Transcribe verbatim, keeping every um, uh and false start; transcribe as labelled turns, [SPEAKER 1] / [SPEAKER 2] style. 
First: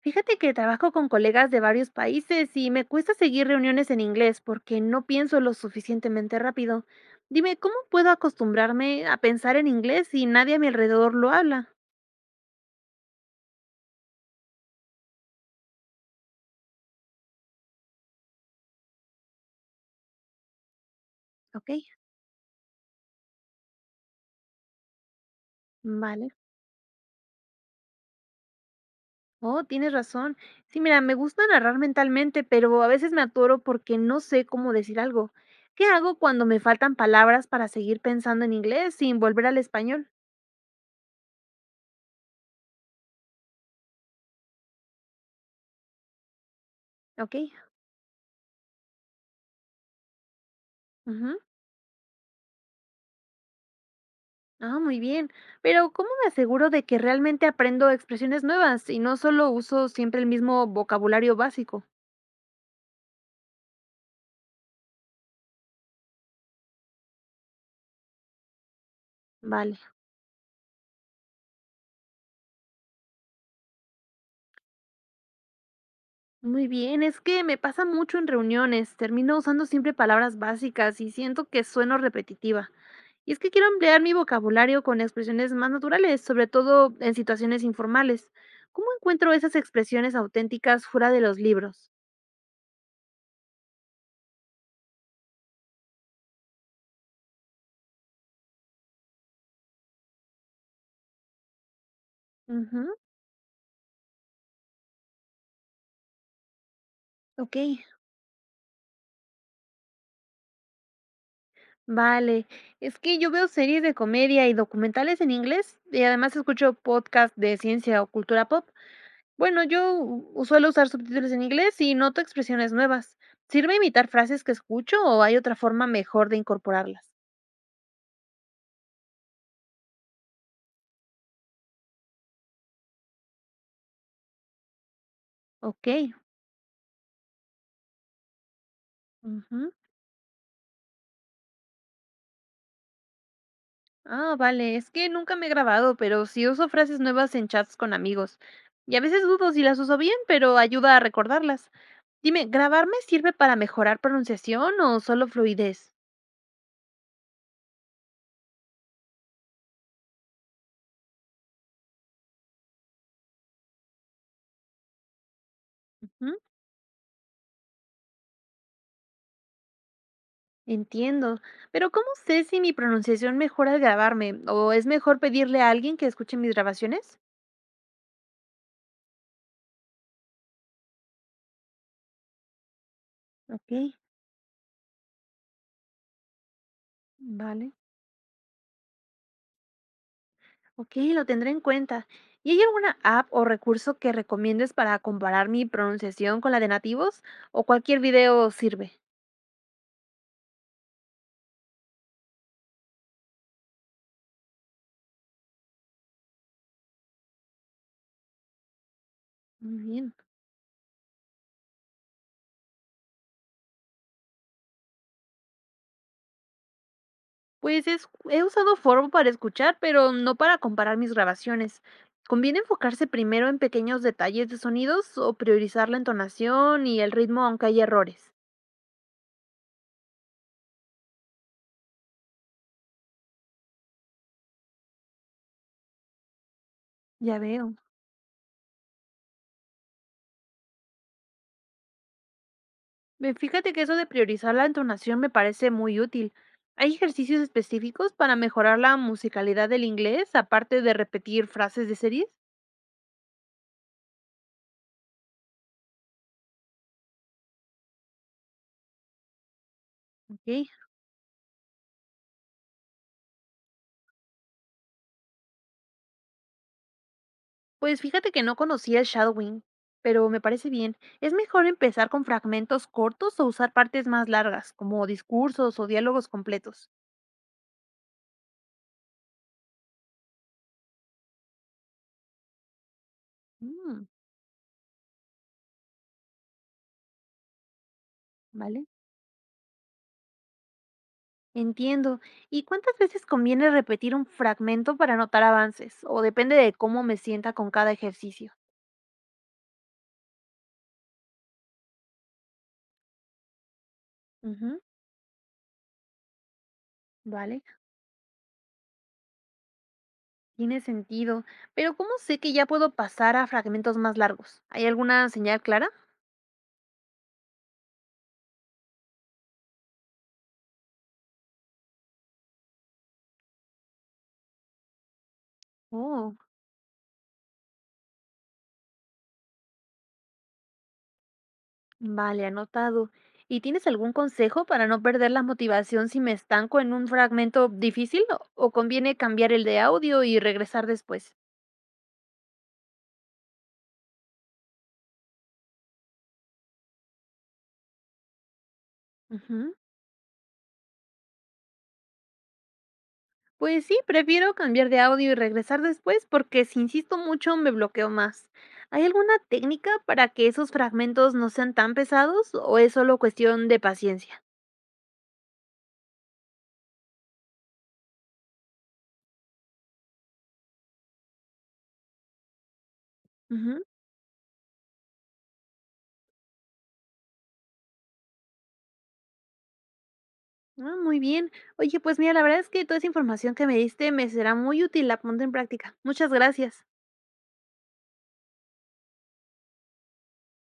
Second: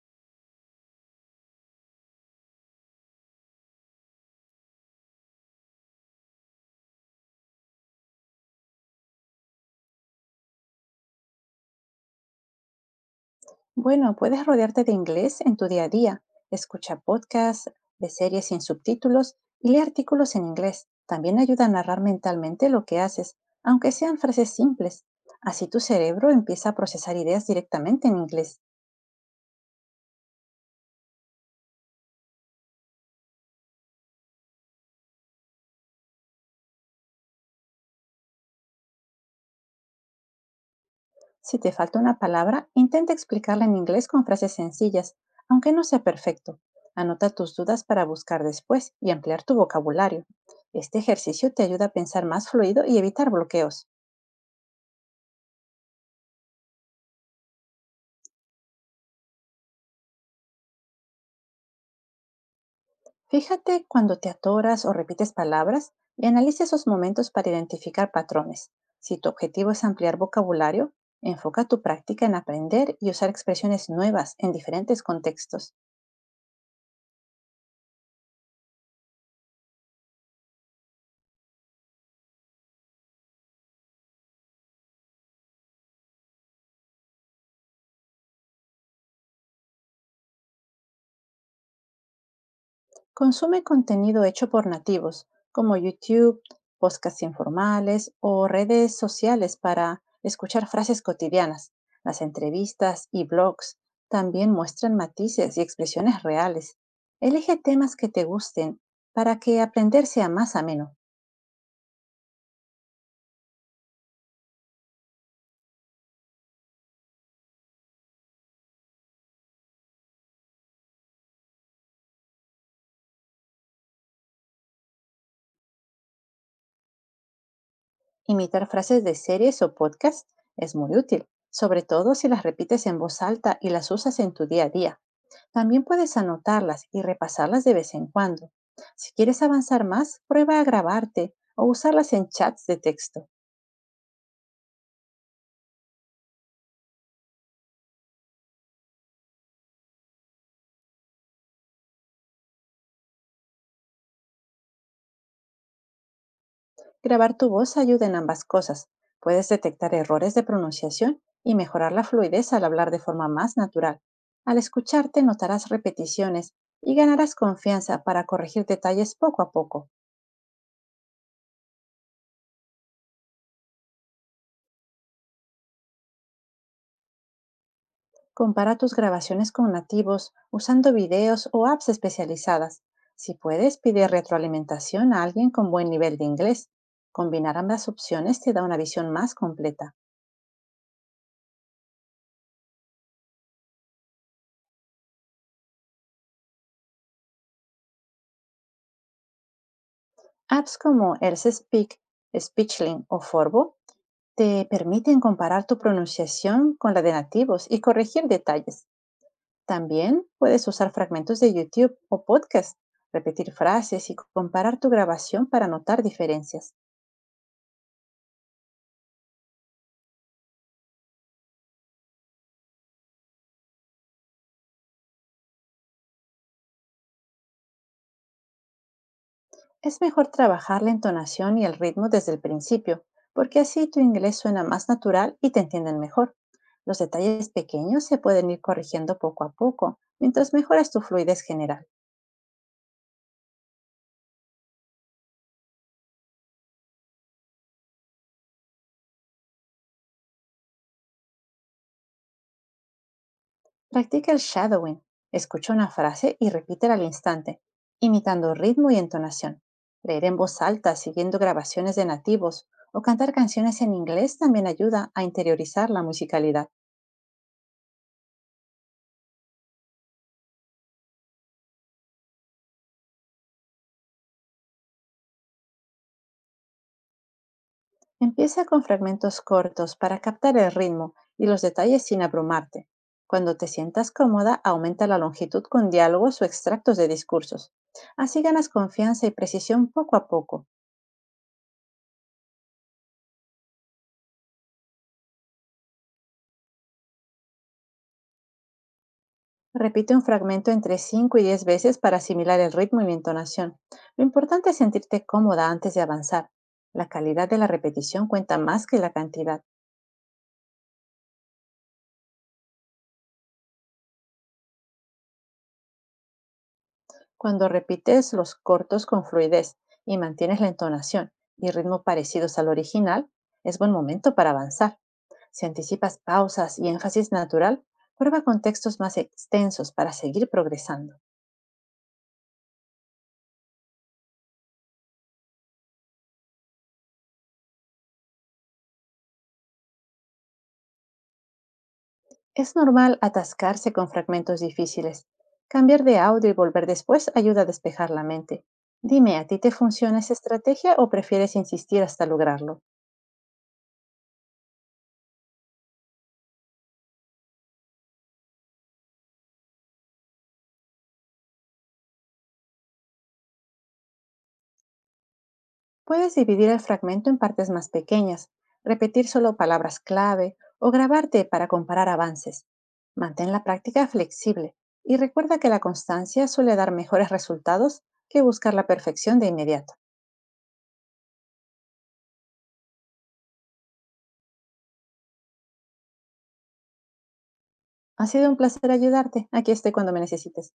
[SPEAKER 1] Fíjate que trabajo con colegas de varios países y me cuesta seguir reuniones en inglés porque no pienso lo suficientemente rápido. Dime, ¿cómo puedo acostumbrarme a pensar en inglés si nadie a mi alrededor lo habla?
[SPEAKER 2] Bueno, puedes rodearte de inglés en tu día a día. Escucha podcasts de series sin subtítulos y lee artículos en inglés. También ayuda a
[SPEAKER 1] Ok,
[SPEAKER 2] narrar mentalmente lo que haces, aunque sean frases simples. Así tu
[SPEAKER 1] vale.
[SPEAKER 2] cerebro empieza a procesar ideas directamente en inglés.
[SPEAKER 1] Oh, tienes razón. Sí, mira, me gusta narrar mentalmente, pero a veces me atoro porque no sé cómo decir algo. ¿Qué hago cuando me faltan palabras para seguir pensando en inglés sin volver al español?
[SPEAKER 2] Si te falta una palabra, intenta explicarla en inglés con frases sencillas, aunque no sea perfecto. Anota
[SPEAKER 1] Ok.
[SPEAKER 2] tus dudas para buscar después y ampliar tu vocabulario. Este
[SPEAKER 1] Ujú.
[SPEAKER 2] ejercicio te ayuda a pensar más fluido y evitar bloqueos.
[SPEAKER 1] Ah, muy bien. Pero, ¿cómo me aseguro de que realmente aprendo expresiones nuevas y no solo uso siempre el mismo vocabulario básico?
[SPEAKER 2] Fíjate cuando te atoras o repites palabras y analiza esos momentos para identificar patrones. Si tu objetivo
[SPEAKER 1] Vale,
[SPEAKER 2] es ampliar vocabulario, enfoca tu práctica en aprender y usar expresiones nuevas en diferentes contextos.
[SPEAKER 1] muy bien. Es que me pasa mucho en reuniones. Termino usando siempre palabras básicas y siento que sueno repetitiva. Y es que quiero ampliar mi vocabulario con expresiones más naturales, sobre todo en situaciones informales. ¿Cómo encuentro esas expresiones auténticas fuera de los libros?
[SPEAKER 2] Consume contenido hecho por nativos, como YouTube, podcasts informales o redes sociales para escuchar frases cotidianas. Las
[SPEAKER 1] Ujú,
[SPEAKER 2] entrevistas y blogs también muestran matices y expresiones reales.
[SPEAKER 1] ok.
[SPEAKER 2] Elige temas que te gusten para que aprender sea más ameno.
[SPEAKER 1] Vale, es que yo veo series de comedia y documentales en inglés y además escucho podcasts de ciencia o cultura pop. Bueno, yo u- suelo usar subtítulos en inglés y noto expresiones nuevas. ¿Sirve imitar frases que escucho o hay otra forma mejor de incorporarlas?
[SPEAKER 2] Imitar frases de series o podcasts es muy útil, sobre todo si las repites en voz alta y las usas en tu día a día. También
[SPEAKER 1] Ok.
[SPEAKER 2] puedes anotarlas y repasarlas de vez en cuando. Si quieres
[SPEAKER 1] Ujú.
[SPEAKER 2] avanzar más, prueba a grabarte o usarlas en chats de texto.
[SPEAKER 1] Ah, vale, es que nunca me he grabado, pero sí uso frases nuevas en chats con amigos. Y a veces dudo si las uso bien, pero ayuda a recordarlas. Dime, ¿grabarme sirve para mejorar pronunciación o solo fluidez?
[SPEAKER 2] Grabar tu voz ayuda en ambas cosas. Puedes detectar errores de pronunciación y mejorar la fluidez al hablar de forma más natural. Al escucharte notarás repeticiones y ganarás confianza para corregir detalles poco a poco.
[SPEAKER 1] Entiendo, pero ¿cómo sé si mi pronunciación mejora al grabarme? ¿O es mejor pedirle a alguien que escuche mis grabaciones?
[SPEAKER 2] Compara tus grabaciones con nativos usando videos o apps especializadas. Si
[SPEAKER 1] Ok.
[SPEAKER 2] puedes, pide retroalimentación a alguien con buen nivel de inglés. Combinar
[SPEAKER 1] Vale,
[SPEAKER 2] ambas opciones te da una visión más completa.
[SPEAKER 1] ok, lo tendré en cuenta. ¿Y hay alguna app o recurso que recomiendes para comparar mi pronunciación con la de nativos? ¿O cualquier video sirve?
[SPEAKER 2] Apps como Else Speak, Speechling o Forvo te permiten comparar tu pronunciación con la de nativos y corregir detalles.
[SPEAKER 1] Muy bien.
[SPEAKER 2] También puedes usar fragmentos de YouTube o podcast, repetir frases y comparar tu grabación para notar diferencias.
[SPEAKER 1] Pues es- he usado Forvo para escuchar, pero no para comparar mis grabaciones. ¿Conviene enfocarse primero en pequeños detalles de sonidos o priorizar la entonación y el ritmo aunque hay errores?
[SPEAKER 2] Es mejor trabajar la entonación y el ritmo desde el principio, porque así tu inglés suena más natural y te entienden mejor. Los
[SPEAKER 1] Ya
[SPEAKER 2] detalles
[SPEAKER 1] veo.
[SPEAKER 2] pequeños se pueden ir corrigiendo poco a poco, mientras mejoras tu fluidez general.
[SPEAKER 1] Ve, fíjate que eso de priorizar la entonación me parece muy útil. ¿Hay ejercicios específicos para mejorar la musicalidad del inglés, aparte de repetir frases de series?
[SPEAKER 2] Practica el shadowing. Escucha una frase y repítela al instante, imitando ritmo y entonación. Leer en voz
[SPEAKER 1] Ok.
[SPEAKER 2] alta siguiendo grabaciones de nativos o cantar canciones en inglés también ayuda a interiorizar la musicalidad.
[SPEAKER 1] Pues fíjate que no conocía el shadowing, pero me parece bien. ¿Es mejor empezar con fragmentos cortos o usar partes más largas, como discursos o diálogos completos?
[SPEAKER 2] Empieza con fragmentos cortos para captar el ritmo y los detalles sin abrumarte. Cuando te
[SPEAKER 1] Mm,
[SPEAKER 2] sientas cómoda, aumenta la longitud con diálogos o extractos de discursos. Así ganas
[SPEAKER 1] vale.
[SPEAKER 2] confianza y precisión poco a poco.
[SPEAKER 1] Entiendo. ¿Y cuántas veces conviene repetir un fragmento para notar avances? ¿O depende de cómo me sienta con cada ejercicio?
[SPEAKER 2] Repite un fragmento entre cinco y diez veces para asimilar el ritmo y la entonación. Lo importante es
[SPEAKER 1] Ujú,
[SPEAKER 2] sentirte cómoda antes de avanzar. La calidad de
[SPEAKER 1] vale.
[SPEAKER 2] la repetición cuenta más que la cantidad.
[SPEAKER 1] Tiene sentido. Pero ¿cómo sé que ya puedo pasar a fragmentos más largos? ¿Hay alguna señal clara?
[SPEAKER 2] Cuando repites los cortos con fluidez y mantienes la entonación y ritmo parecidos al original, es buen momento para avanzar. Si anticipas
[SPEAKER 1] Oh,
[SPEAKER 2] pausas y énfasis natural, prueba con textos más extensos para seguir progresando.
[SPEAKER 1] vale, anotado. ¿Y tienes algún consejo para no perder la motivación si me estanco en un fragmento difícil o o conviene cambiar el de audio y regresar después?
[SPEAKER 2] Es normal atascarse con fragmentos difíciles. Cambiar de audio y volver después ayuda a despejar la mente. Dime, ¿a ti te
[SPEAKER 1] Ujú.
[SPEAKER 2] funciona esa estrategia o prefieres insistir hasta lograrlo?
[SPEAKER 1] Pues sí, prefiero cambiar de audio y regresar después porque si insisto mucho me bloqueo más. ¿Hay alguna técnica para que esos fragmentos no sean tan pesados o es solo cuestión de paciencia?
[SPEAKER 2] Puedes dividir el fragmento en partes más pequeñas, repetir solo palabras clave o grabarte para comparar avances. Mantén la práctica flexible y recuerda que la constancia suele dar mejores resultados que buscar la perfección de inmediato.
[SPEAKER 1] Ah, muy bien. Oye, pues mira, la verdad es que toda esa información que me diste me será muy útil, la pondré en práctica. Muchas gracias.
[SPEAKER 2] Ha sido un placer ayudarte. Aquí estoy cuando me necesites.